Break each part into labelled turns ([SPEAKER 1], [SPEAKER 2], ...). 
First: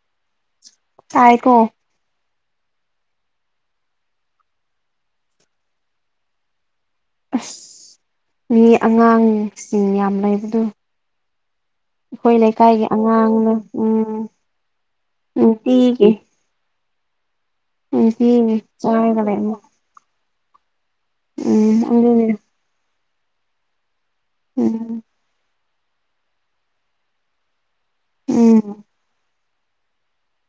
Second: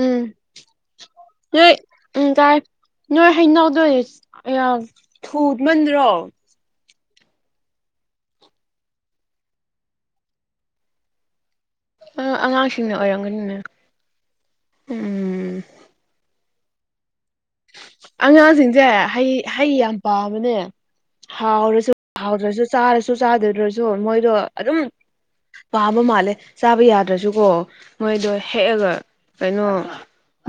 [SPEAKER 1] ꯎꯝ
[SPEAKER 2] ꯆꯥꯏꯀꯣ
[SPEAKER 1] ꯅꯣꯏ ꯎꯝ ꯇꯥꯏ ꯅꯣꯏ ꯍꯩꯅꯧꯗꯣ ꯑꯌꯥ ꯊꯨꯃꯟꯗ꯭ꯔꯣ
[SPEAKER 2] ꯑꯁ ꯃꯤ ꯑꯉꯥꯡꯁꯤꯡ ꯌꯥꯝ ꯂꯩꯕꯗꯨ
[SPEAKER 1] ꯑꯥ
[SPEAKER 2] ꯑꯈꯣꯏ ꯂꯩꯀꯥꯏꯒꯤ
[SPEAKER 1] ꯑꯉꯥꯡꯁꯤꯡꯅ
[SPEAKER 2] ꯑꯉꯥꯡꯅ
[SPEAKER 1] ꯑꯣꯏꯔꯝꯒꯅꯤꯅꯦ
[SPEAKER 2] ꯎꯝ
[SPEAKER 1] ꯎꯝ
[SPEAKER 2] ꯅꯨꯡꯇꯤꯒꯤ ꯅꯨꯡꯇꯤꯒꯤ
[SPEAKER 1] ꯑꯉꯥꯡꯁꯤꯡꯁꯦ
[SPEAKER 2] ꯆꯥꯔꯒ
[SPEAKER 1] ꯍꯩ
[SPEAKER 2] ꯂꯩꯕ
[SPEAKER 1] ꯍꯩ ꯌꯥꯝ ꯄꯥꯝꯕꯅꯦ
[SPEAKER 2] ꯎꯝ
[SPEAKER 1] ꯍꯥꯎꯔꯁꯨ
[SPEAKER 2] ꯑꯗꯨꯅꯦ
[SPEAKER 1] ꯍꯥꯎꯗ꯭ꯔꯁꯨ ꯆꯥꯔꯁꯨ ꯆꯥꯗ꯭ꯔꯁꯨ ꯑꯗꯣ ꯃꯣꯏꯗꯣ ꯑꯗꯨꯝ
[SPEAKER 2] ꯎꯝ
[SPEAKER 1] ꯄꯥꯝꯕ ꯃꯥꯜꯂꯦ ꯆꯥꯕ ꯌꯥꯗ꯭ꯔꯁꯨꯀꯣ ꯃꯣꯏꯗꯣ
[SPEAKER 2] ꯎꯝ
[SPEAKER 1] ꯍꯦꯛꯑꯒ ꯀꯩꯅꯣ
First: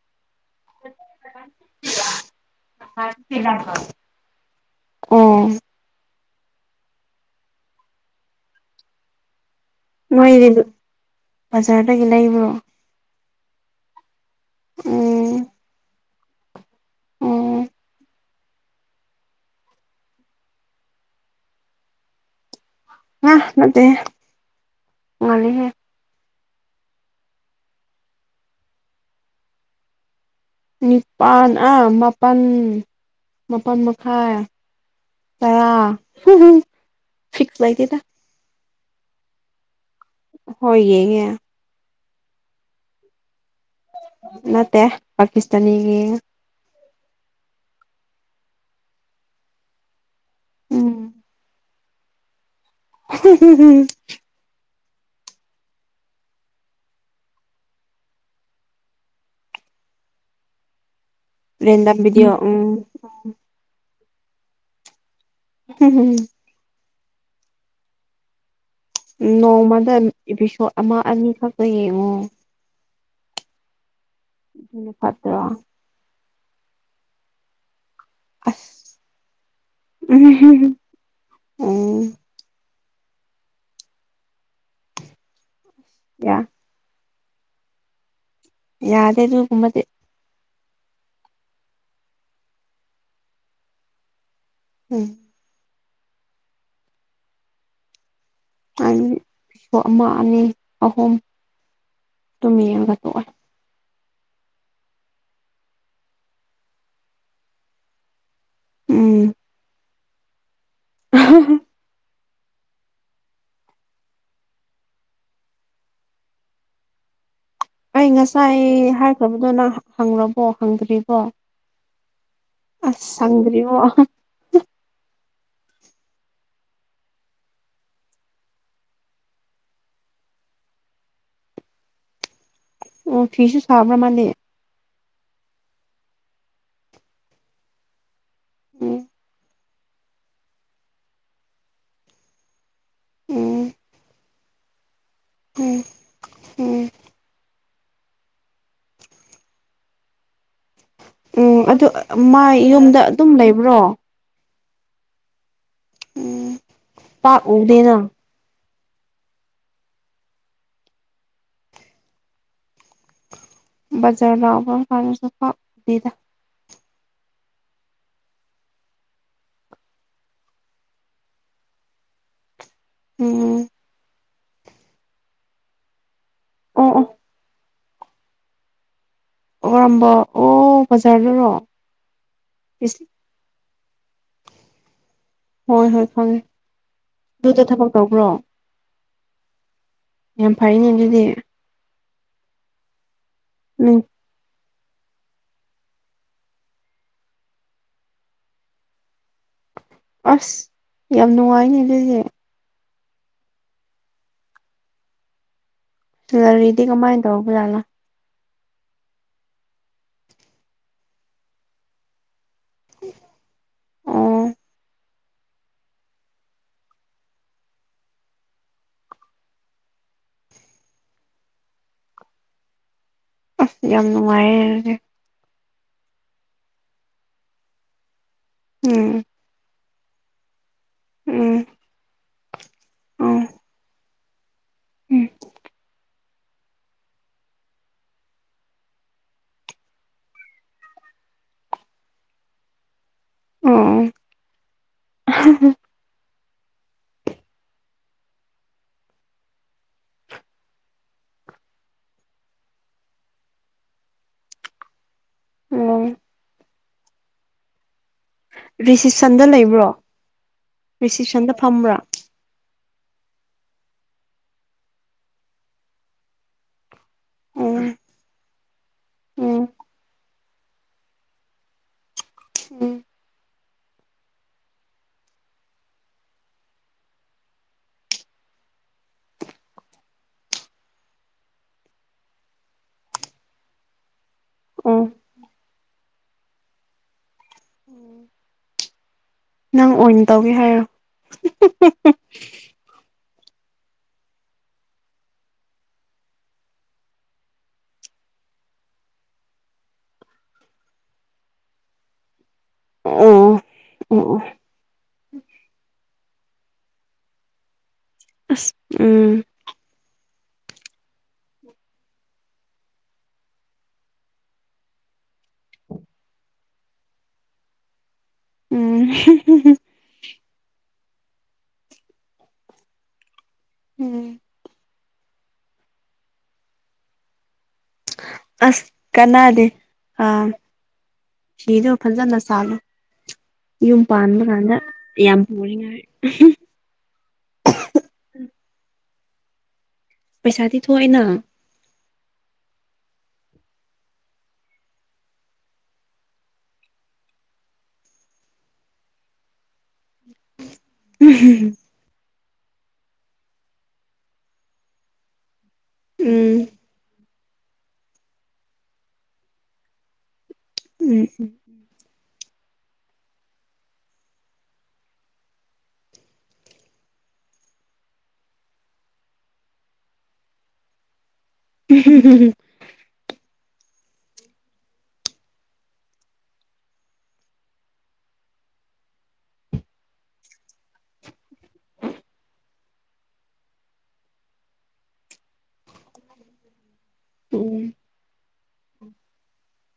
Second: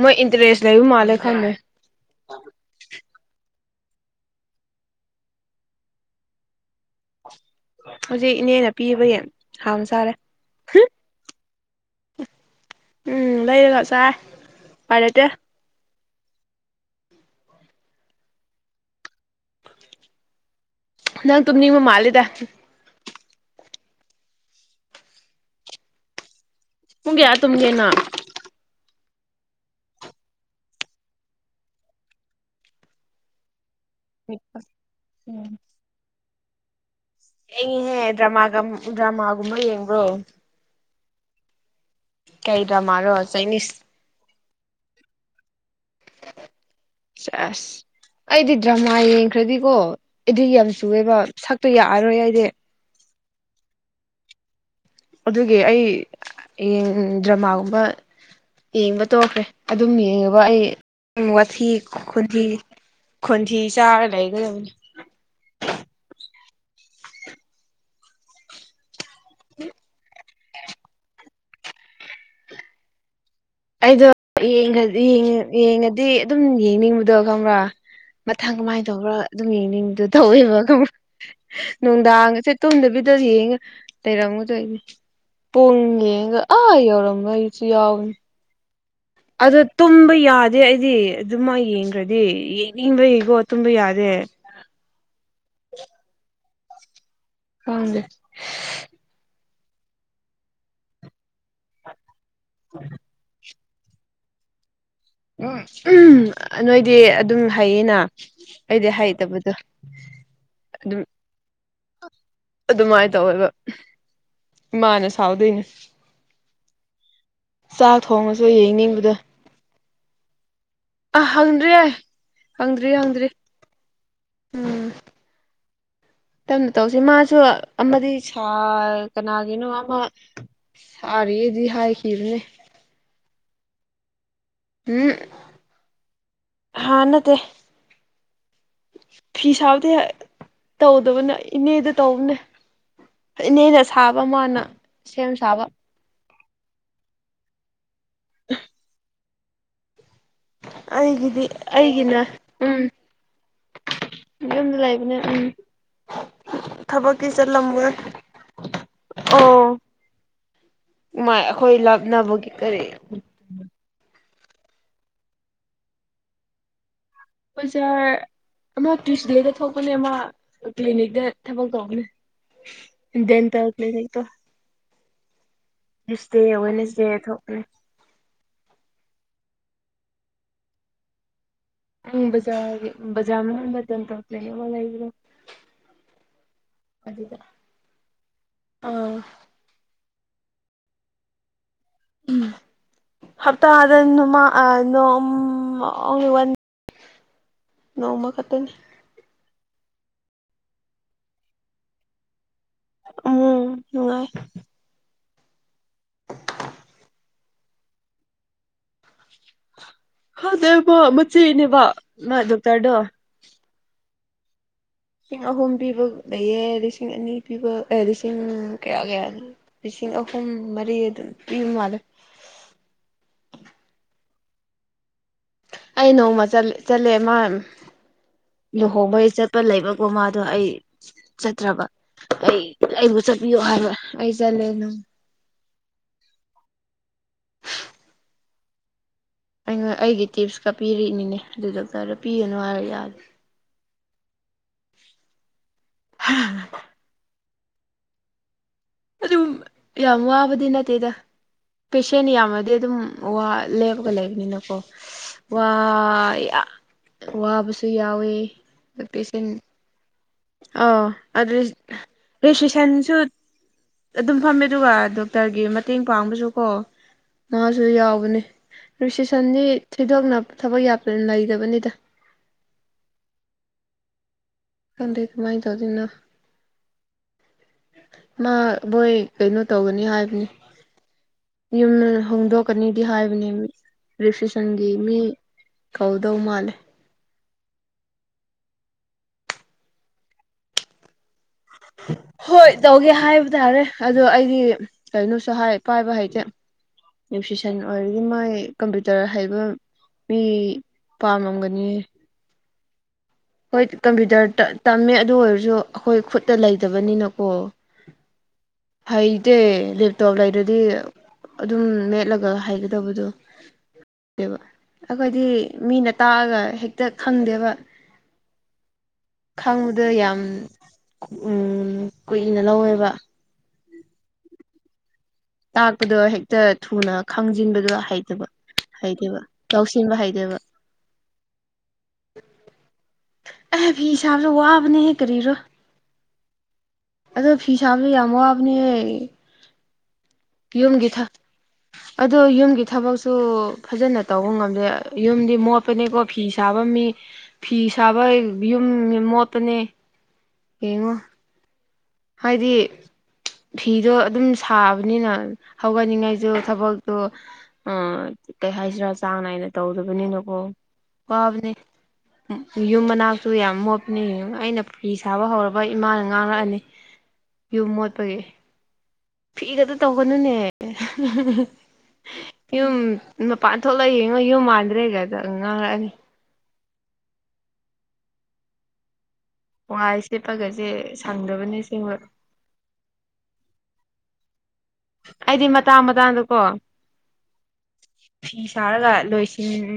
[SPEAKER 1] ꯃꯣꯏ ꯏꯟꯇꯔꯦꯁ ꯂꯩꯕ ꯃꯥꯜꯂꯦ ꯈꯪꯗꯦ ꯑꯥꯝ [unintelligible]
[SPEAKER 2] [inaudible] ꯑꯣ
[SPEAKER 1] ꯍꯧꯖꯤꯛ ꯏꯅꯦꯅ ꯄꯤꯕꯒꯤ ꯍꯥꯎꯅ ꯆꯥꯔꯦ
[SPEAKER 2] ꯅꯣꯏꯗꯤ ꯕꯖꯥꯔꯗꯒꯤ ꯂꯩꯕ꯭ꯔꯣ
[SPEAKER 1] ꯎꯝ ꯂꯩꯔꯒ ꯆꯥꯏ ꯎꯄꯥꯏ ꯂꯩꯇꯦ
[SPEAKER 2] ꯎꯝ ꯎꯝ
[SPEAKER 1] ꯅꯪ ꯇꯨꯝꯅꯤꯡꯕ ꯃꯥꯜꯂꯤꯗ
[SPEAKER 2] ꯑꯝ ꯅꯠꯇꯦ ꯉꯥꯜꯂꯤꯍꯦ
[SPEAKER 1] ꯄꯨꯨꯡ ꯀꯌꯥ ꯇꯨꯝꯒꯦ ꯅꯪ
[SPEAKER 2] ꯅꯤꯄꯥꯜ ꯑꯥ ꯃꯥꯄꯜ ꯃꯥꯄꯜ ꯃꯈꯥꯏ
[SPEAKER 1] ꯎꯝ
[SPEAKER 2] ꯇꯔꯥ ꯐꯤꯛꯁ ꯂꯩꯇꯦꯗ
[SPEAKER 1] ꯊꯦꯡꯉꯤꯍꯦ ꯗ꯭ꯔꯃꯥꯒ ꯗ꯭ꯔꯃꯥꯒꯨꯝꯕ ꯌꯦꯡꯕ꯭ꯔꯣ
[SPEAKER 2] ꯍꯣꯏ ꯌꯦꯡꯉꯦ
[SPEAKER 1] ꯀꯩ ꯗ꯭ꯔꯃꯥꯔꯣ ꯆꯥꯏꯅꯤꯁ
[SPEAKER 2] ꯅꯠꯇꯦ ꯄꯥꯀꯤꯁꯇꯥꯅꯤꯒꯤ ꯌꯦꯡꯉꯤ
[SPEAKER 1] ꯁꯦꯁ ꯑꯩꯗꯤ ꯗ꯭ꯔꯃꯥ ꯌꯦꯡꯈ꯭ꯔꯗꯤꯀꯣ ꯑꯦꯗꯤꯛ ꯌꯥꯝ
[SPEAKER 2] ꯎꯝ
[SPEAKER 1] ꯆꯨꯑꯦꯕ ꯁꯛꯇꯤ ꯌꯥꯔꯔꯣꯏ ꯑꯩꯗꯤ
[SPEAKER 2] ꯍꯨꯝ ꯍꯨꯝ ꯍꯨꯝ [unintelligible]
[SPEAKER 1] ꯑꯗꯨꯒꯤ ꯑꯩ ꯌꯦꯡ ꯗ꯭ꯔꯃꯥꯒꯨꯝꯕ ꯌꯦꯡꯕ ꯇꯣꯛꯈ꯭ꯔꯦ ꯑꯗꯨꯝ ꯌꯦꯡꯉꯦꯕ ꯑꯩ ꯋꯥꯊꯤ
[SPEAKER 2] ꯔꯦꯟꯗꯝ ꯚꯤꯗꯤꯑꯣ
[SPEAKER 1] ꯈꯣꯟꯊꯤ
[SPEAKER 2] ꯎꯝ
[SPEAKER 1] ꯈꯣꯟꯊꯤ ꯆꯥꯔ ꯂꯩꯒꯗꯝꯅꯤ
[SPEAKER 2] ꯍꯨꯝ ꯍꯨꯝ [unintelligible] ꯎꯝ ꯅꯣꯡꯃꯗ ꯏꯄꯤꯁꯣꯠ ꯑꯃ ꯑꯅꯤꯈꯛꯄ ꯌꯦꯡꯉꯣ
[SPEAKER 1] ꯑꯩꯗꯣ
[SPEAKER 2] ꯑꯗꯨꯅ
[SPEAKER 1] ꯌꯦꯡꯒ꯭ꯔꯗꯤ
[SPEAKER 2] ꯐꯠꯇ꯭ꯔꯣ
[SPEAKER 1] ꯌꯦꯡꯉꯗꯤ ꯑꯗꯨꯝ ꯌꯦꯡꯅꯤꯡꯕꯗꯣ ꯈꯪꯕ꯭ꯔꯥ ꯃꯊꯪ ꯀꯃꯥꯏꯅ
[SPEAKER 2] ꯑꯁ
[SPEAKER 1] ꯇꯧꯕ꯭ꯔꯥ ꯑꯗꯨꯝ ꯌꯦꯡꯅꯤꯡꯕꯗꯨ ꯇꯧꯋꯦꯕ ꯈꯪꯕ꯭ꯔꯥ
[SPEAKER 2] ꯎꯝ
[SPEAKER 1] ꯅꯨꯡꯗꯥꯡꯁꯦ ꯇꯨꯝꯗꯕꯤꯗ ꯌꯦꯡꯉ ꯂꯩꯔꯝꯒꯗꯣꯢꯅꯦ ꯄꯨꯡ ꯌꯦꯡꯉꯒ
[SPEAKER 2] ꯌꯥ
[SPEAKER 1] ꯑꯥ ꯌꯧꯔꯝꯕꯩ ꯁꯨ ꯌꯥꯎꯕꯅꯦ
[SPEAKER 2] ꯌꯥꯢ
[SPEAKER 1] ꯑꯗꯣ ꯇꯨꯝꯕ ꯌꯥ ꯗꯦ ꯑꯩꯗꯤ ꯑꯗꯨꯝꯃꯥꯢ ꯌꯦꯡꯈ꯭ꯔꯗꯤ ꯌꯦꯡꯅꯤꯡꯕꯒꯤꯀꯣ ꯇꯨꯝꯕ ꯌꯥꯗꯦ
[SPEAKER 2] ꯎꯝ
[SPEAKER 1] ꯈꯪꯗꯦ
[SPEAKER 2] ꯑꯩ ꯄꯣ ꯑꯃ ꯑꯅꯤ ꯑꯍꯨꯝ ꯇꯨꯝ ꯌꯦꯡꯉꯒ ꯊꯣꯛꯑꯦ
[SPEAKER 1] ꯎꯝ ꯍꯝ ꯑ ꯅꯣꯏꯗꯤ ꯑꯗꯨꯝ ꯍꯩꯌꯦꯅ ꯑꯩꯗꯤ
[SPEAKER 2] ꯎꯝ
[SPEAKER 1] ꯍꯩꯇꯕꯗꯣ ꯑꯗꯨꯝ
[SPEAKER 2] [unintelligible]
[SPEAKER 1] ꯑꯗꯨꯃꯥꯏ ꯇꯧꯋꯦꯕ ꯏꯃꯥꯅ ꯁꯥꯎꯗꯣꯏꯅꯦ ꯆꯥꯛ
[SPEAKER 2] ꯑꯩ
[SPEAKER 1] ꯊꯣꯡꯉꯁꯨ
[SPEAKER 2] ꯉꯁꯥꯏ
[SPEAKER 1] ꯌꯦꯡꯅꯤꯡꯕꯗꯣ
[SPEAKER 2] ꯍꯥꯏꯈ꯭ꯔꯕꯗꯣ ꯅꯪ ꯍꯪꯔꯕꯣ ꯍꯪꯗ꯭ꯔꯤ
[SPEAKER 1] ꯑꯥ ꯍꯪꯗ꯭ꯔꯤ ꯌꯦ ꯍꯪꯗ꯭ꯔꯤ ꯍꯪꯗ꯭ꯔꯤ
[SPEAKER 2] ꯁꯪꯗ꯭ꯔꯤꯕꯣ
[SPEAKER 1] ꯎꯝ ꯇꯞꯅ ꯇꯧꯁꯤ ꯃꯥꯁꯨ ꯑꯃꯗꯤ ꯁꯥ ꯀꯅꯥꯒꯤꯅꯣ ꯑꯃ ꯊꯥꯔꯤꯌꯦꯗꯤ ꯍꯥꯏꯈꯤꯕꯅꯦ
[SPEAKER 2] ꯑꯣ ꯐꯤꯁꯨ ꯁꯥꯕ꯭ꯔꯥ ꯃꯥꯗꯤ
[SPEAKER 1] ꯍꯝ ꯍꯥ ꯅꯠꯇꯦ
[SPEAKER 2] ꯎꯝ
[SPEAKER 1] ꯐꯤ ꯁꯥꯕꯗꯤ ꯇꯧꯗꯕꯅꯦ ꯏꯅꯦꯗꯤ ꯇꯧꯕꯅꯦ
[SPEAKER 2] ꯎꯝ
[SPEAKER 1] ꯏꯅꯦꯅ ꯁꯥꯕ ꯃꯥꯅ ꯁꯦꯝ ꯁꯥꯕ
[SPEAKER 2] ꯎꯝ ꯎꯝ
[SPEAKER 1] [unintelligible] ꯑꯩꯒꯤꯗꯤ
[SPEAKER 2] ꯎꯝ ꯑꯗꯨ ꯑ ꯑ
[SPEAKER 1] ꯑꯩꯒꯤꯅ
[SPEAKER 2] ꯃꯥ
[SPEAKER 1] ꯎꯝ
[SPEAKER 2] ꯌꯨꯝꯗ ꯑꯗꯨꯝ ꯂꯩꯕ꯭ꯔꯣ
[SPEAKER 1] ꯌꯨꯝꯗ ꯂꯩꯕꯅꯦ ꯎꯝ
[SPEAKER 2] ꯎꯝ
[SPEAKER 1] ꯊꯕꯛꯇꯤ
[SPEAKER 2] ꯄꯥꯛ
[SPEAKER 1] ꯆꯠꯂꯝꯒ
[SPEAKER 2] ꯎꯗꯦꯅ
[SPEAKER 1] ꯑꯣ ꯃꯥꯏ ꯑꯈꯣꯏ ꯂꯥꯞꯅꯕꯒꯤ ꯀꯔꯤ
[SPEAKER 2] ꯕꯖꯥꯔ ꯂꯥꯛꯄ ꯀꯥꯟꯗꯁꯨ ꯄꯥꯛ ꯗꯦꯗ
[SPEAKER 1] ꯕꯖꯥꯔ ꯑꯃ ꯇ꯭ꯌꯨꯁꯗꯦꯗ ꯊꯣꯛꯄꯅꯦ ꯃꯥ ꯀ꯭ꯂꯤꯅꯤꯛꯇ ꯊꯕꯛ ꯇꯧꯕꯅꯦ ꯗꯦꯟꯇꯦꯜ
[SPEAKER 2] ꯎꯝ
[SPEAKER 1] ꯀ꯭ꯂꯤꯅꯤꯛꯇꯣ ꯇ꯭ꯌꯨꯁꯗꯦ
[SPEAKER 2] ꯑꯣ ꯑꯣ
[SPEAKER 1] ꯋꯦꯗꯅꯁꯗꯦ ꯊꯣꯛꯄꯅꯦ
[SPEAKER 2] ꯑꯣꯔꯝꯕ ꯑꯣ ꯕꯖꯥꯔꯗꯔꯣ
[SPEAKER 1] ꯎꯝ ꯕꯖꯥꯔꯒꯤ
[SPEAKER 2] ꯏꯁ
[SPEAKER 1] ꯕꯖꯥꯔ ꯃꯅꯨꯡꯗ ꯗꯦꯟꯇꯦꯜ ꯀ꯭ꯂꯤꯅꯤꯛ ꯑꯃ ꯂꯩꯕꯗꯣ
[SPEAKER 2] ꯍꯣꯏ ꯍꯣꯏ ꯈꯪꯉꯦ
[SPEAKER 1] ꯑꯗꯨꯗ
[SPEAKER 2] ꯗꯨꯗ ꯊꯕꯛ ꯇꯧꯕ꯭ꯔꯣ
[SPEAKER 1] ꯑꯥ
[SPEAKER 2] ꯌꯥꯝ ꯐꯩꯅꯦ ꯑꯗꯨꯗꯤ
[SPEAKER 1] ꯎꯝ ꯍꯞꯇꯥꯗ
[SPEAKER 2] ꯅꯪ
[SPEAKER 1] ꯅꯣꯃꯥ ꯑꯥ ꯅꯣꯝ ꯑꯣꯡꯂꯤ ꯋꯥꯟ ꯅꯣꯡꯃ ꯈꯠꯇꯅꯦ
[SPEAKER 2] ꯑꯁ ꯌꯥꯝ ꯅꯨꯡꯉꯥꯏꯅꯦ ꯑꯗꯨꯗꯤ
[SPEAKER 1] ꯎꯝ ꯅꯨꯡꯉꯥꯏ
[SPEAKER 2] ꯁꯦꯂꯔꯤꯗꯤ ꯀꯃꯥꯏꯟ ꯇꯧꯕ ꯖꯥꯂꯥ
[SPEAKER 1] ꯈꯪꯗꯦ ꯃꯥ ꯃꯆꯦꯅꯦꯕ ꯃꯥ ꯗꯣꯛꯇꯔꯗꯣ
[SPEAKER 2] ꯑꯣ
[SPEAKER 1] ꯂꯤꯁꯤꯡ ꯑꯍꯨꯝ ꯄꯤꯕ ꯂꯩꯌꯦ ꯂꯤꯁꯤꯡ ꯑꯅꯤ ꯄꯤꯕ ꯂꯤꯁꯤꯡ ꯀꯌꯥ ꯀꯌꯥꯅꯣ ꯂꯤꯁꯤꯡ ꯑꯍꯨꯝ ꯃꯔꯤ ꯑꯗꯨꯝ ꯄꯤꯕ ꯃꯥꯜꯂꯦ
[SPEAKER 2] ꯑꯣ ꯌꯥꯝ ꯅꯨꯡꯉꯥꯏꯌꯦ ꯑꯗꯨꯗꯤ
[SPEAKER 1] ꯑꯩ ꯅꯣꯡꯃ ꯆꯠ ꯆꯠꯂꯦ ꯃꯥ
[SPEAKER 2] ꯎꯝ
[SPEAKER 1] ꯂꯨꯍꯣꯡꯕꯩ ꯆꯠ ꯄ ꯂꯩꯕꯀꯣ ꯃꯥꯗꯣ ꯑꯩ
[SPEAKER 2] ꯎꯝ
[SPEAKER 1] ꯆꯠꯇ꯭ꯔꯕ ꯑꯩ ꯑꯩꯕꯨ
[SPEAKER 2] ꯎꯝ
[SPEAKER 1] ꯆꯠꯄꯤꯌꯣ ꯍꯥꯏꯕ ꯑꯩ ꯆꯠꯂꯦ ꯑꯗꯨꯝ
[SPEAKER 2] ꯎꯝ
[SPEAKER 1] ꯑꯩꯉ ꯑꯩꯒꯤ ꯇꯤꯞꯁꯀ ꯄꯤꯔꯛꯏꯅꯤꯅꯦ ꯑꯗꯨ ꯗꯣꯛꯇꯔꯗ ꯄꯤꯒꯅꯨ ꯍꯥꯏꯔ ꯌꯥꯗꯦ
[SPEAKER 2] ꯑꯣ
[SPEAKER 1] ꯍꯥ ꯑꯗꯨꯝ ꯌꯥꯝ ꯋꯥꯕꯗꯤ ꯅꯠꯇꯦꯗ ꯄꯦꯁꯦꯟ ꯌꯥꯝꯃꯗꯤ ꯑꯗꯨꯝ ꯋꯥ ꯂꯦꯞꯄꯒ ꯂꯩꯕꯅꯤꯅꯀꯣ ꯋꯥ
[SPEAKER 2] ꯑꯣ
[SPEAKER 1] ꯌꯥ ꯋꯥꯕꯁꯨ ꯌꯥꯎꯋꯤ
[SPEAKER 2] ꯔꯤꯁꯤꯞꯁꯟꯗ ꯂꯩꯕ꯭ꯔꯣ
[SPEAKER 1] ꯑꯥ
[SPEAKER 2] ꯔꯤꯁꯤꯞꯁꯟꯗ
[SPEAKER 1] ꯑꯗꯨꯢꯁ
[SPEAKER 2] ꯐꯝꯕ꯭ꯔꯥ
[SPEAKER 1] ꯔꯤꯁꯤꯞꯁꯟꯗꯁꯨ ꯑꯗꯨꯝ ꯐꯝꯃꯦ ꯑꯗꯨꯒ ꯗꯣꯛꯇꯔꯒꯤ ꯃꯇꯦꯡ ꯄꯥꯡꯕꯁꯨꯀꯣ ꯃꯥꯖꯨ
[SPEAKER 2] ꯎꯝ
[SPEAKER 1] ꯌꯥꯎꯕꯅꯦ ꯔꯤꯁꯤꯞꯁꯟꯗꯤ
[SPEAKER 2] ꯎꯝ
[SPEAKER 1] ꯊꯣꯢꯗꯣꯛꯅ ꯊꯕꯛ ꯌꯥꯝꯅ ꯂꯩꯗꯕꯅꯤꯗ
[SPEAKER 2] ꯎꯝ
[SPEAKER 1] ꯈꯪꯗꯦ ꯀꯃꯥꯏꯟ ꯇꯧꯗꯨꯢꯅꯣ ꯃꯥ ꯕꯣꯏ ꯀꯩꯅꯣ ꯇꯧꯒꯅꯤ ꯍꯥꯏꯕꯅꯦ ꯌꯨꯝ ꯍꯣꯡꯗꯣꯛꯀꯅꯤꯗꯤ ꯍꯥꯏꯕꯅꯦ ꯃꯤ ꯔꯤꯁꯤꯞꯁꯟꯒꯤ
[SPEAKER 2] ꯑꯣ
[SPEAKER 1] ꯃꯤ ꯀꯧꯗꯧ ꯃꯥꯜꯂꯦ
[SPEAKER 2] ꯅꯪ ꯑꯣꯏꯅ ꯇꯧꯒꯦ ꯍꯥꯏꯔꯣ [unintelligible]
[SPEAKER 1] ꯍꯣꯏ ꯇꯧꯒꯦ ꯍꯥꯏꯕ ꯇꯥꯔꯦ ꯑꯗꯣ ꯑꯩꯗꯤ ꯀꯩꯅꯣꯁꯨ ꯍꯥꯢ ꯄꯥꯏꯕ ꯍꯩꯇꯦ ꯔꯦꯞꯁꯤꯁꯟ ꯑꯣꯏꯔꯗꯤ ꯃꯣꯢ ꯀꯝꯄ꯭ꯌꯨꯇꯔ ꯍꯩꯕ ꯃꯤ ꯄꯥꯝꯃꯝꯒꯅꯤ
[SPEAKER 2] ꯑꯨ
[SPEAKER 1] ꯍꯣꯏ ꯀꯝꯄ꯭ꯌꯨꯇꯔ ꯇꯥ ꯇꯝꯃꯦ ꯑꯗꯨ ꯑꯣꯏꯔꯁꯨ ꯑꯩꯈꯣꯏ ꯈꯨꯠꯇ ꯂꯩꯇꯕꯅꯤꯅꯀꯣ
[SPEAKER 2] ꯑꯁ ꯎꯝ
[SPEAKER 1] ꯍꯩꯇꯦ ꯇꯣꯞ ꯂꯩꯔꯥꯗꯤ ꯑꯗꯨꯝ ꯃꯦꯠꯂꯒ ꯍꯩꯒꯗꯕꯗꯣ ꯑꯈꯣꯏꯗꯤ ꯃꯤꯅ ꯇꯥꯛꯑꯒ ꯍꯦꯛꯇ ꯈꯪꯗꯦꯕ
[SPEAKER 2] ꯎꯝ
[SPEAKER 1] ꯈꯪꯕꯗꯣ ꯌꯥꯝ ꯎꯝ ꯀꯨꯏꯅ ꯂꯧꯋꯦꯕ
[SPEAKER 2] ꯎꯝ
[SPEAKER 1] ꯇꯥꯛꯄꯗꯣ ꯍꯦꯛꯇ ꯊꯨꯅ ꯈꯪꯖꯤꯟꯕꯗꯣ ꯍꯩꯇꯕ
[SPEAKER 2] ꯑꯁ
[SPEAKER 1] ꯍꯩꯇꯦꯕ
[SPEAKER 2] ꯀꯥꯟꯅꯗꯦ
[SPEAKER 1] ꯂꯧꯁꯤꯟꯕ
[SPEAKER 2] ꯑꯥ
[SPEAKER 1] ꯍꯩꯇꯦꯕ
[SPEAKER 2] ꯐꯤꯗꯣ ꯐꯖꯟꯅ ꯁꯥꯂꯣ
[SPEAKER 1] ꯑꯦ
[SPEAKER 2] ꯌꯨꯝ
[SPEAKER 1] ꯐꯤ
[SPEAKER 2] ꯄꯥꯟꯕ
[SPEAKER 1] ꯁꯥꯕꯁꯨ
[SPEAKER 2] ꯀꯥꯟꯗ
[SPEAKER 1] ꯋꯥꯕꯅꯦꯍꯦ
[SPEAKER 2] ꯌꯥꯝ ꯄꯨꯔꯤꯉꯥꯏ
[SPEAKER 1] ꯑꯗꯨ ꯐꯤ ꯁꯥꯕꯖꯨ ꯌꯥꯝ ꯋꯥꯕꯅꯤꯍꯦ
[SPEAKER 2] ꯄꯩꯁꯥꯗꯤ
[SPEAKER 1] ꯌꯨꯝꯒꯤ
[SPEAKER 2] ꯊꯣꯛꯑꯦꯅ
[SPEAKER 1] ꯊ ꯑꯗꯣ ꯌꯨꯝꯒꯤ ꯊꯕꯛꯁꯨ ꯐꯖꯟꯅ ꯇꯧꯕ ꯉꯝꯗꯦ ꯌꯨꯝꯗꯤ ꯃꯣꯠꯄꯅꯦꯀꯣ ꯐꯤ ꯁꯥꯕ ꯃꯤ ꯐꯤ ꯁꯥꯕ ꯌꯨꯝ ꯃꯣꯠꯄꯅꯦ ꯌꯦꯡꯉꯣ
[SPEAKER 2] [unintelligible]
[SPEAKER 1] ꯍꯥꯏꯗꯤ ꯐꯤꯗꯣ ꯑꯗꯨꯝ ꯁꯥꯕꯅꯤꯅ ꯍꯧꯒꯠꯅꯤꯡꯉꯥꯏꯖꯨ
[SPEAKER 2] ꯎꯝ
[SPEAKER 1] ꯊꯕꯛ ꯗꯣ ꯑꯥ ꯀꯩꯍꯥꯏꯁꯤꯔꯥ ꯆꯥꯡ ꯅꯥꯏꯅ ꯇꯧꯗꯕꯅꯤꯅ ꯑꯣ ꯋꯥꯕꯅꯦ ꯌꯨꯝ ꯃꯅꯥꯛꯁꯨ ꯌꯥꯝ ꯃꯣꯠꯄꯅꯦ ꯌꯦꯡ ꯑꯩꯅ ꯐꯤ ꯁꯥꯕ ꯍꯧꯔꯕ ꯏꯃꯥꯅ ꯉꯥꯡꯔꯛꯑꯅꯤ ꯌꯨꯝ ꯃꯣꯠꯄꯒꯤ ꯐꯤꯗꯇ ꯇꯧꯒꯅꯨꯅꯦ
[SPEAKER 2] [unintelligible]
[SPEAKER 1] ꯌꯨꯝ ꯃꯄꯥꯟ ꯊꯣꯛꯂꯛ ꯌꯦꯡꯉꯣ ꯌꯨꯝ ꯃꯥꯟꯗ꯭ꯔꯦꯒꯗ ꯉꯥꯡꯔꯛꯑꯅꯤ ꯋꯥꯢ ꯁꯤꯠꯄꯒꯖꯦ ꯁꯪꯗꯕꯅꯦ ꯁꯦꯡꯕ ꯑꯩꯗꯤ ꯃꯇꯥꯡ ꯃꯇꯥꯡꯗꯀꯣ
[SPEAKER 2] ꯎꯝ
[SPEAKER 1] ꯐꯤ ꯁꯥꯔꯒ ꯂꯣꯏꯁꯤꯟ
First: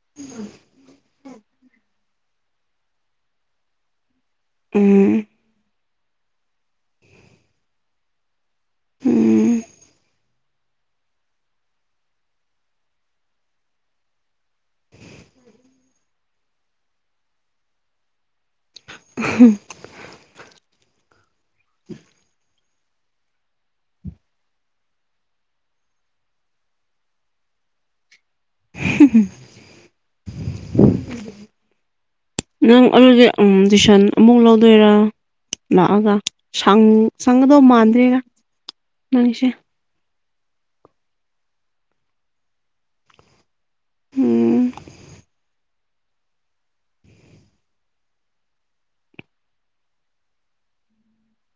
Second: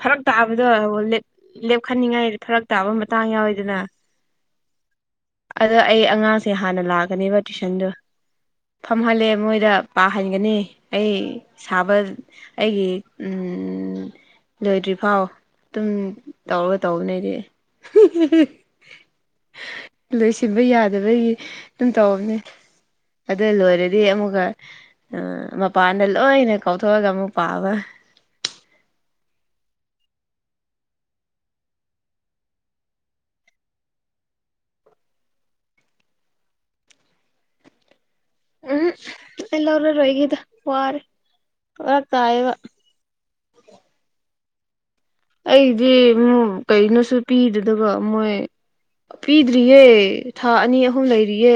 [SPEAKER 1] ꯐꯔꯛ ꯇꯥꯕꯗꯣ ꯂꯦꯞ ꯂꯦꯞꯈꯠꯅꯤꯡꯉꯥꯏ ꯐꯔꯛ ꯇꯥꯕ ꯃꯇꯥꯡ ꯌꯥꯎꯋꯤꯗꯅ
[SPEAKER 2] ꯎꯝ
[SPEAKER 1] ꯑꯗꯣ ꯑꯩ ꯑꯉꯥꯡꯁꯦ ꯍꯥꯟꯅ ꯂꯥꯛꯒꯅꯤꯕ ꯇꯨꯏꯁꯟꯗꯣ ꯇꯝꯍꯜꯂꯦ
[SPEAKER 2] ꯎꯝ
[SPEAKER 1] ꯃꯣꯏꯗ ꯄꯥꯍꯟꯒꯅꯤ ꯑꯩ ꯁꯥꯕ ꯑꯩꯒꯤ ꯎꯝ ꯂꯣꯏꯗ꯭ꯔꯤ ꯐꯥꯎ ꯗꯨꯝ ꯇꯧꯔ ꯇꯧꯕꯅꯦ ꯑꯩꯗꯤ
[SPEAKER 2] [unintelligible]
[SPEAKER 1] ꯂꯣꯏꯁꯤꯟꯕ ꯌꯥꯗꯕꯒꯤ ꯑꯗꯨꯝ ꯇꯥꯎꯕꯅꯦ ꯑꯗ ꯂꯣꯏꯔ ꯗꯤ ꯑꯃꯨꯛꯀ ꯑꯥ ꯃꯄꯥꯟꯗ ꯂꯣꯏꯅ ꯀꯥꯎꯊꯣꯛꯑꯒ ꯑꯃꯨꯛ ꯄꯥꯕ
[SPEAKER 2] ꯅꯪ ꯑꯗꯨꯗꯤ ꯑꯝ ꯇꯨꯏꯁꯟ ꯑꯃꯨꯛ ꯂꯧꯗꯣꯏꯔꯥ ꯂꯥꯛꯑꯒ ꯁꯪ ꯁꯪꯒꯗꯧ ꯃꯥꯟꯗ꯭ꯔꯦꯔ
[SPEAKER 1] ꯎꯝꯍꯝ ꯑꯩ ꯂꯣꯔꯔꯣꯏꯒꯦꯗ ꯋꯥꯔꯦ [unintelligible] ꯇꯥꯏꯌꯦꯕ
[SPEAKER 2] ꯎꯝ
[SPEAKER 1] ꯑꯩꯗꯤ ꯃꯨꯝ ꯀꯩꯅꯣꯁꯨ ꯄꯤꯗꯗꯕ ꯃꯣꯏ ꯄꯤꯗ꯭ꯔꯤꯌꯦ ꯊꯥ ꯑꯅꯤ ꯑꯍꯨꯝ ꯂꯩꯔꯤꯌꯦ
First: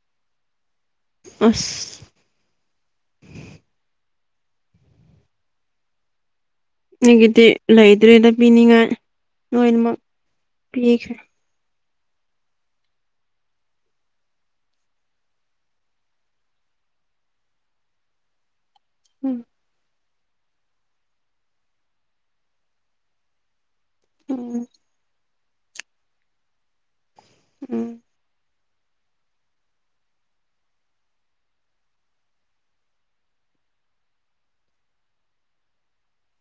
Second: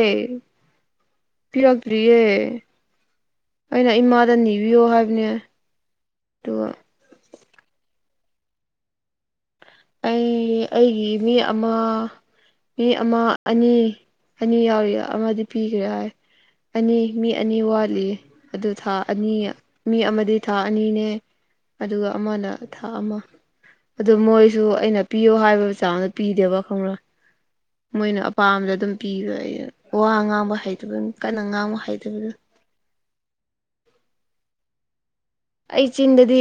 [SPEAKER 2] ꯑꯁ
[SPEAKER 1] ꯄꯤꯔꯛꯇ꯭ꯔꯤ ꯌꯦ ꯑꯩꯅ ꯏꯃꯥꯗ ꯅꯤꯕꯤꯌꯣ ꯍꯥꯏꯕꯅꯦ ꯗꯨꯒ
[SPEAKER 2] ꯃꯤꯒꯤꯗꯤ ꯂꯩꯗ꯭ꯔꯦꯗ ꯄꯤꯅꯤꯡꯉꯥꯏ ꯂꯣꯏꯅꯃꯛ
[SPEAKER 1] ꯑꯩ ꯑꯩꯒꯤ
[SPEAKER 2] ꯄꯤꯈ꯭ꯔꯦ
[SPEAKER 1] ꯃꯤ ꯑꯃ ꯃꯤ ꯑꯃ ꯑꯅꯤ ꯑꯅꯤ ꯌꯥꯎꯔꯤ ꯑꯃꯗꯤ ꯄꯤꯈ꯭ꯔꯦ ꯍꯥꯏ ꯑꯅꯤ ꯃꯤ ꯑꯅꯤ ꯋꯥꯠꯂꯤ ꯑꯗꯨ ꯊꯥ ꯑꯅꯤ
[SPEAKER 2] ꯎꯝ
[SPEAKER 1] ꯃꯤ ꯑꯃꯗꯤ ꯊꯥ ꯑꯅꯤꯅꯦ ꯑꯗꯨꯒ ꯑꯃꯅ ꯊꯥ ꯑꯃ ꯑꯗꯨ ꯃꯣꯏ
[SPEAKER 2] ꯎꯝ
[SPEAKER 1] ꯑꯩꯅ ꯄꯤꯌꯣ ꯍꯥꯏꯕ ꯆꯥꯡꯗ ꯄꯤꯗꯦꯕ ꯈꯪꯕ꯭ꯔꯥ
[SPEAKER 2] ꯎꯝ
[SPEAKER 1] ꯃꯣꯏꯅ ꯑꯄꯥꯝꯕꯗ ꯑꯗꯨꯝ ꯄꯤꯕ ꯑꯩ ꯋꯥ ꯉꯥꯡꯕ ꯍꯩꯇꯕ ꯀꯟꯅ ꯉꯥꯡꯕ ꯍꯩꯇꯕꯗꯨ ꯑꯩ ꯆꯤꯟꯗꯗꯤ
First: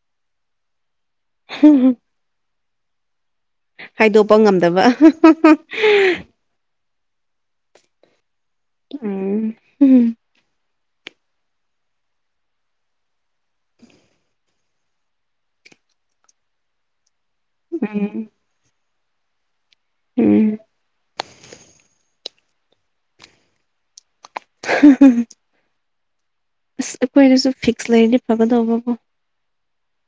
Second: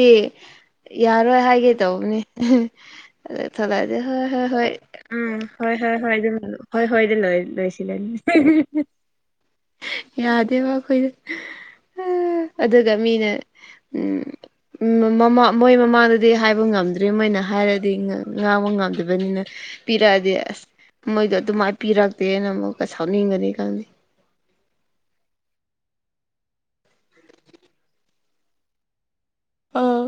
[SPEAKER 1] ꯌꯥꯔꯣꯏ ꯍꯥꯏꯒꯦ ꯇꯧꯕꯅꯤ [unintelligible] ꯍꯣꯏ
[SPEAKER 2] ꯍꯥꯏꯗꯣꯛꯄ
[SPEAKER 1] ꯍꯣꯏ ꯍꯣꯏ
[SPEAKER 2] ꯉꯝꯗꯕ
[SPEAKER 1] ꯎꯝ ꯍꯣꯏ ꯍꯣꯏ ꯍꯣꯏ [unintelligible] ꯍꯣꯏ ꯍꯣꯏꯗ ꯂꯣꯏ ꯂꯣꯏꯁꯤꯜꯂꯅꯤ
[SPEAKER 2] ꯎꯝ
[SPEAKER 1] ꯌꯥꯗꯦꯕ ꯑꯈꯣꯏꯗꯨ ꯑꯥ ꯑꯗꯨꯒ ꯃꯤꯅ ꯎꯝ ꯎꯝ ꯃꯃꯥ ꯃꯣꯏ ꯃꯃꯥꯡꯗꯗꯤ ꯍꯥꯏꯕ ꯉꯝꯗ꯭ꯔꯤ ꯃꯣꯏꯅ ꯍꯥꯏꯔꯗꯤ ꯉꯥ
[SPEAKER 2] ꯎꯝ
[SPEAKER 1] ꯉꯥ ꯉꯥꯡꯕ ꯉꯝꯗꯕꯅꯤꯅ ꯄꯤꯔꯛꯑꯗꯤ
[SPEAKER 2] ꯎꯝ
[SPEAKER 1] ꯑꯁ ꯃꯣꯏꯗꯣ ꯑꯗꯨꯃꯥꯏ ꯄꯤꯔꯛꯇꯦꯅ ꯑꯃꯨꯛꯀꯥ ꯁꯥꯎꯅꯤꯡꯒꯅꯤ ꯈꯪꯉꯦ
[SPEAKER 2] [unintelligible] ꯑꯁ ꯑꯩꯈꯣꯏꯗꯁꯨ ꯐꯤꯛꯁ ꯂꯩꯔꯗꯤ ꯐꯒꯥꯗꯧꯕꯀꯣ
[SPEAKER 1] ꯑꯥ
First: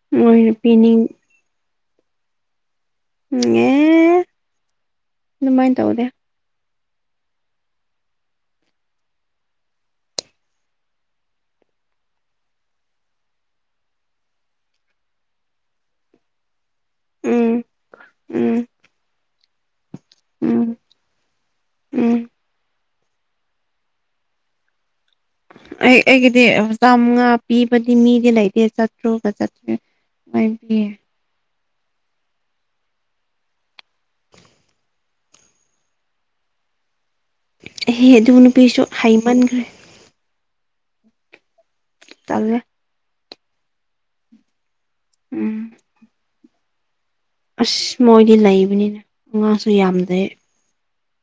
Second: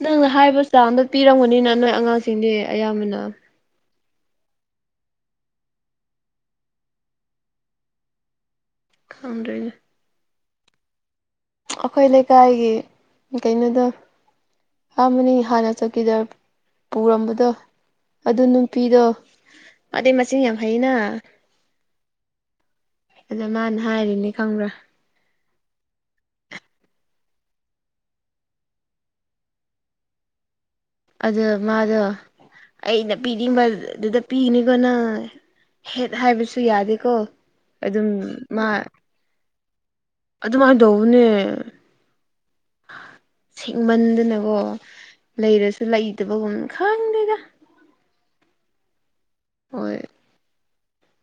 [SPEAKER 1] ꯅꯪꯅ
[SPEAKER 2] ꯃꯣꯏꯅ
[SPEAKER 1] ꯍꯥꯏꯕ ꯆꯥꯡꯗ
[SPEAKER 2] ꯄꯤꯅꯤꯡ
[SPEAKER 1] ꯄꯤꯔꯝꯒꯅꯤꯅ ꯅꯣꯏ ꯑꯉꯥꯡꯁꯤꯡꯗꯤ ꯑꯌꯥꯝꯕꯅ
[SPEAKER 2] ꯉꯦ ꯗꯨꯃꯥꯏꯟ ꯇꯧꯗꯦ
[SPEAKER 1] ꯈꯪꯗ꯭ꯔꯦꯅꯦ ꯑꯈꯣꯏ ꯂꯩꯀꯥꯏꯒꯤ ꯀꯩꯅꯣꯗꯣ ꯑꯥ ꯃꯅꯤ ꯍꯥꯟꯅ ꯆꯧꯀꯤꯗꯞ ꯄꯨꯔꯝꯕꯗꯣ
[SPEAKER 2] ꯎꯝ
[SPEAKER 1] ꯑꯗꯨ
[SPEAKER 2] ꯎꯝ
[SPEAKER 1] ꯅꯨꯄꯤꯗꯣ ꯃꯥꯗꯤ ꯃꯆꯤꯟ ꯌꯥꯝ
[SPEAKER 2] ꯎꯝ
[SPEAKER 1] ꯍꯩꯅ
[SPEAKER 2] ꯎꯝ
[SPEAKER 1] ꯑꯗ ꯃꯥꯅ ꯍꯥꯏꯔꯤꯅꯦ ꯈꯪꯕ꯭ꯔꯥ
[SPEAKER 2] ꯑꯩ ꯑꯩꯒꯤꯗꯤ ꯑꯥ ꯆꯥꯝꯃꯉꯥ ꯄꯤꯕꯗꯤ ꯃꯤꯗꯤ ꯂꯩꯇꯦ ꯆꯥꯇ꯭ꯔꯨꯀꯥ ꯆꯥꯇ꯭ꯔꯦꯠ [unintelligible] ꯄꯤ
[SPEAKER 1] ꯑꯗꯣ ꯃꯥꯗꯣ ꯑꯩꯅ ꯄꯤꯅꯤꯡꯕ ꯗꯨꯗ ꯄꯤꯅꯤꯀꯣ ꯅꯪ ꯍꯦꯠ ꯍꯥꯏꯕꯁꯨ ꯌꯥꯗꯦꯀꯣ ꯑꯗꯨꯝ
[SPEAKER 2] ꯑꯦꯍꯦ ꯑꯗꯨ ꯅꯨꯄꯤꯁꯨ ꯍꯩꯃꯟꯈ꯭ꯔꯦ
[SPEAKER 1] ꯑꯗꯨꯃꯥꯏꯟ ꯇꯧꯕꯅꯦ
[SPEAKER 2] ꯇꯜꯂꯦ
[SPEAKER 1] ꯁꯤꯡꯃꯟꯗꯅꯒꯣ
[SPEAKER 2] ꯎꯝ
[SPEAKER 1] ꯂꯩꯔꯁꯨ ꯂꯩꯇꯕꯒꯨꯝ ꯈꯪꯗꯦꯗ
[SPEAKER 2] ꯑꯁ ꯃꯣꯏꯗꯤ ꯂꯩꯕꯅꯤꯅ ꯉꯥꯁꯨ ꯌꯥꯝ ꯂꯦ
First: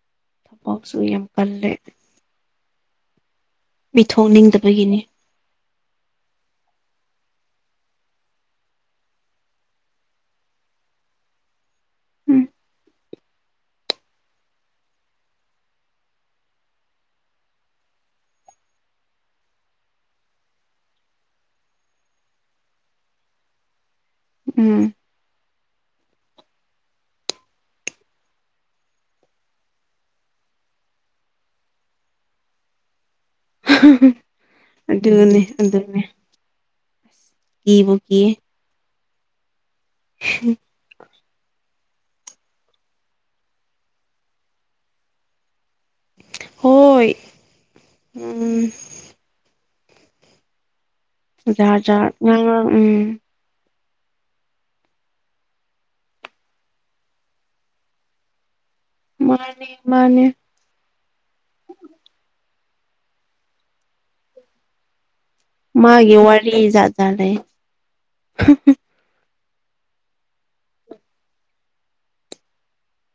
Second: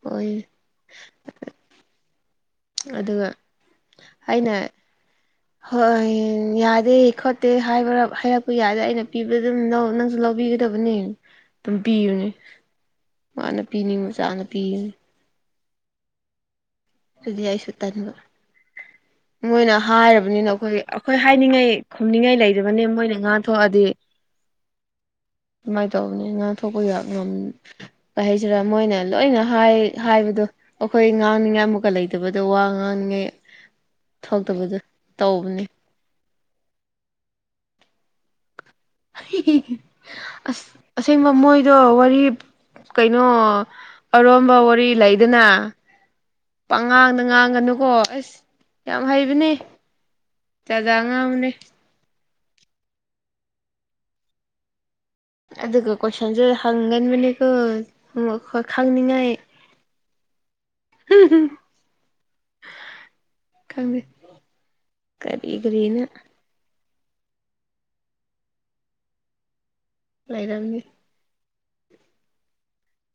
[SPEAKER 1] ꯍꯣꯢꯃꯦ
[SPEAKER 2] ꯄꯥꯎꯁꯨ ꯌꯥꯝ ꯀꯜꯂꯦ
[SPEAKER 1] ꯑꯗꯨꯒ
[SPEAKER 2] ꯃꯤ
[SPEAKER 1] ꯑꯩꯅ
[SPEAKER 2] ꯊꯣꯛꯅꯤꯡꯗꯕꯒꯤꯅꯤ
[SPEAKER 1] ꯍꯣꯏ ꯌꯥꯗꯦ ꯈꯣꯠꯇꯦ ꯍꯥꯏꯕꯔꯞ ꯍꯥꯏꯔꯛꯄ ꯌꯥꯏꯗ ꯑꯩꯅ ꯄꯤꯕ ꯗꯨꯝ ꯂꯧ ꯅꯪꯁꯨ ꯂꯧꯕꯤꯒ ꯗꯕꯅꯦ ꯑꯗꯨꯝ ꯄꯤꯕꯅꯦ
[SPEAKER 2] ꯎꯝ
[SPEAKER 1] ꯃꯥꯅ ꯄꯤꯅꯤꯡꯕ ꯆꯥꯡꯗ ꯄꯤꯒꯅꯤ ꯗꯨꯗꯤ ꯑꯩꯁꯨ ꯇꯟꯕ ꯃꯣꯏꯅ ꯍꯥꯏꯔꯕꯅꯤꯅ ꯑꯩꯈꯣꯏ ꯑꯩꯈꯣꯏ ꯍꯥꯏꯅꯤꯡꯉꯩ ꯈꯨꯝꯅꯤꯡꯉꯩ ꯂꯩꯗꯕꯅꯦ ꯃꯣꯏꯅ ꯉꯥꯊꯣꯛꯑꯗꯤ
[SPEAKER 2] ꯎꯝ
[SPEAKER 1] ꯏꯃꯥꯏ ꯇꯧꯕꯅꯦ ꯉꯥꯡꯊꯣꯛꯄ ꯌꯥ ꯉꯝ ꯀꯩ ꯍꯥꯏꯁꯤꯔꯥ ꯃꯣꯏꯅ ꯂꯣꯏꯅ ꯍꯥꯏ ꯍꯥꯏꯕꯗꯣ ꯑꯈꯣꯏ ꯉꯥꯡꯅꯤꯡꯉꯥꯏ ꯑꯃꯨꯛꯀꯥ ꯂꯩꯇꯕꯗꯣ ꯋꯥ ꯉꯥꯡꯅꯤꯡꯉꯥꯏ ꯊꯣꯛꯇꯕꯗꯣ
[SPEAKER 2] ꯑꯗꯨꯅꯦ
[SPEAKER 1] ꯇꯧꯕꯅꯦ
[SPEAKER 2] ꯑꯗꯨꯅꯦ ꯀꯤꯕꯨ ꯀꯤꯌꯦ꯫
[SPEAKER 1] [unintelligible] ꯑꯁ ꯑꯁ ꯑꯁꯦꯡꯕ ꯃꯣꯏꯗꯣ ꯋꯥꯔꯤ ꯀꯩꯅꯣ ꯑꯔꯣꯟꯕ ꯋꯥꯔꯤ ꯂꯩꯗꯅ
[SPEAKER 2] ꯍꯣꯏ
[SPEAKER 1] ꯄꯪꯉꯥꯡꯗ ꯉꯥꯡꯒꯅꯨꯀꯣ ꯑꯁ
[SPEAKER 2] ꯎꯝ
[SPEAKER 1] ꯌꯥꯝ ꯍꯩꯕꯅꯦ꯫ ꯆꯥ ꯖꯥ ꯉꯥꯡ
[SPEAKER 2] ꯖꯥꯠꯖꯥꯠ ꯉꯥꯡꯔ ꯎꯝ
[SPEAKER 1] ꯑꯗꯨꯒ ꯀꯣꯏꯁꯟꯁꯨ ꯍꯪꯒꯟꯕꯅꯦꯀꯣ ꯎꯝ ꯑꯈꯣꯏ
[SPEAKER 2] ꯃꯥꯅꯦ ꯃꯥꯅꯦ
[SPEAKER 1] [unintelligible] ꯈꯪꯗꯦ ꯀꯔꯤ ꯀꯔꯤꯅ
[SPEAKER 2] ꯃꯥꯒꯤ ꯋꯥꯔꯤ ꯖꯥꯖꯥꯠ ꯂꯩꯌꯦ꯫
[SPEAKER 1] ꯂꯩꯔꯝꯅꯤ꯫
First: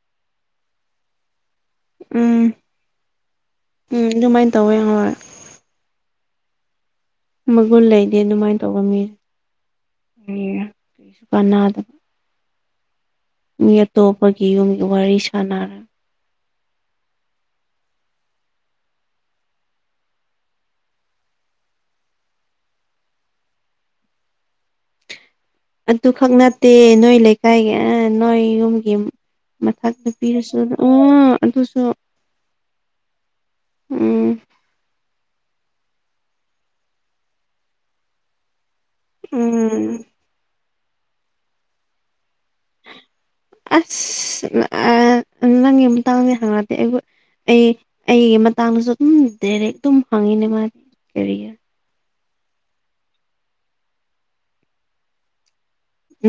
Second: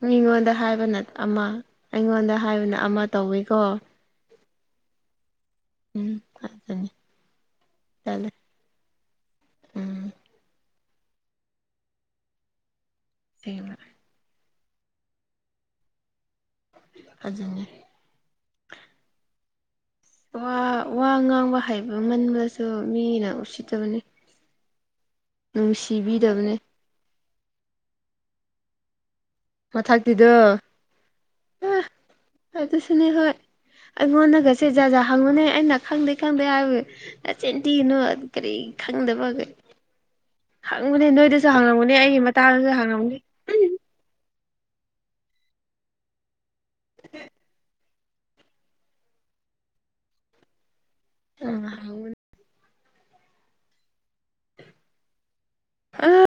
[SPEAKER 1] ꯃꯤꯉꯣꯟꯗ ꯍꯥꯏꯕꯅ ꯑꯃꯥ ꯑꯩꯉꯣꯟꯗ
[SPEAKER 2] ꯎꯝ
[SPEAKER 1] ꯍꯥꯏꯕꯅ ꯑꯃꯥ ꯇꯧꯋꯤꯀꯣ꯫
[SPEAKER 2] ꯎꯝ ꯑꯗꯨꯃꯥꯏꯟ ꯇꯧꯋꯦ ꯍꯣꯏ꯫
[SPEAKER 1] ꯎꯝ ꯑꯗꯨꯅꯤ
[SPEAKER 2] ꯃꯒꯨꯟ ꯂꯩꯇꯦ
[SPEAKER 1] ꯆꯠꯂꯦ
[SPEAKER 2] ꯑꯗꯨꯃꯥꯏꯟ ꯇꯧꯕ ꯃꯤ
[SPEAKER 1] ꯎꯝ
[SPEAKER 2] ꯀꯔꯤꯔ ꯀꯥꯟꯅꯗ ꯃꯤ
[SPEAKER 1] ꯑꯁꯦꯡꯕ
[SPEAKER 2] ꯑꯇꯣꯞꯄꯒꯤ ꯌꯨꯝꯒꯤ ꯋꯥꯔꯤ ꯁꯥꯟꯅꯔ
[SPEAKER 1] ꯑꯗꯨꯅꯦ ꯋꯥ ꯋꯥ ꯉꯥꯡꯕ ꯍꯥꯏꯕ ꯃꯟꯕꯁꯨ ꯃꯤꯅ ꯎꯠꯁꯤꯇꯕꯅꯦ꯫
[SPEAKER 2] ꯑꯗꯨ ꯈꯛ ꯅꯠꯇꯦ ꯅꯣꯏ ꯂꯩꯀꯥꯏꯒꯤ ꯑꯥ ꯅꯣꯏ ꯌꯨꯝꯒꯤ ꯃꯊꯛꯇ
[SPEAKER 1] ꯃꯊꯛꯀꯤꯗꯣ
[SPEAKER 2] ꯄꯤꯔꯁꯨ ꯑꯣ ꯑꯗꯨꯁꯨ
[SPEAKER 1] ꯑꯥ ꯑꯗꯨꯁꯨꯅꯦ ꯍꯣꯏ
[SPEAKER 2] ꯎꯝ
[SPEAKER 1] ꯑꯩꯉꯣꯟꯗꯒꯁꯦ ꯁꯦ ꯖꯥ ꯖꯥ ꯍꯪꯉꯨꯅꯦ ꯑꯩꯅ ꯈꯪꯗꯦ ꯈꯪꯗꯦ ꯍꯥꯏꯕꯒꯤ ꯅꯆꯤꯟ ꯇꯤꯒꯅꯨ ꯀꯔꯤ ꯈꯪꯗꯕꯒꯩ
[SPEAKER 2] ꯎꯝ
[SPEAKER 1] ꯍꯪꯕꯅꯦ ꯅꯣꯏꯗꯁꯨ ꯍꯪꯉꯝꯒꯅꯦ ꯑꯩꯒꯤ ꯃꯇꯥꯡꯗꯁꯨ ꯍꯪꯉꯝꯅꯤ ꯎꯝ
[SPEAKER 2] ꯁꯤꯁ ꯎꯝ ꯑꯥ ꯅꯪꯒꯤ ꯃꯇꯥꯡꯗꯤ ꯍꯪꯔꯛꯇꯦ ꯑꯩꯒꯨ ꯑꯩ ꯑꯩꯒꯤ ꯃꯇꯥꯡꯗꯁꯨ ꯑꯗꯨꯝ ꯗꯦꯔꯦꯛ ꯇꯨꯝ ꯍꯪꯉꯤꯅꯦ ꯃꯥ
[SPEAKER 1] [unintelligible] ꯑꯥ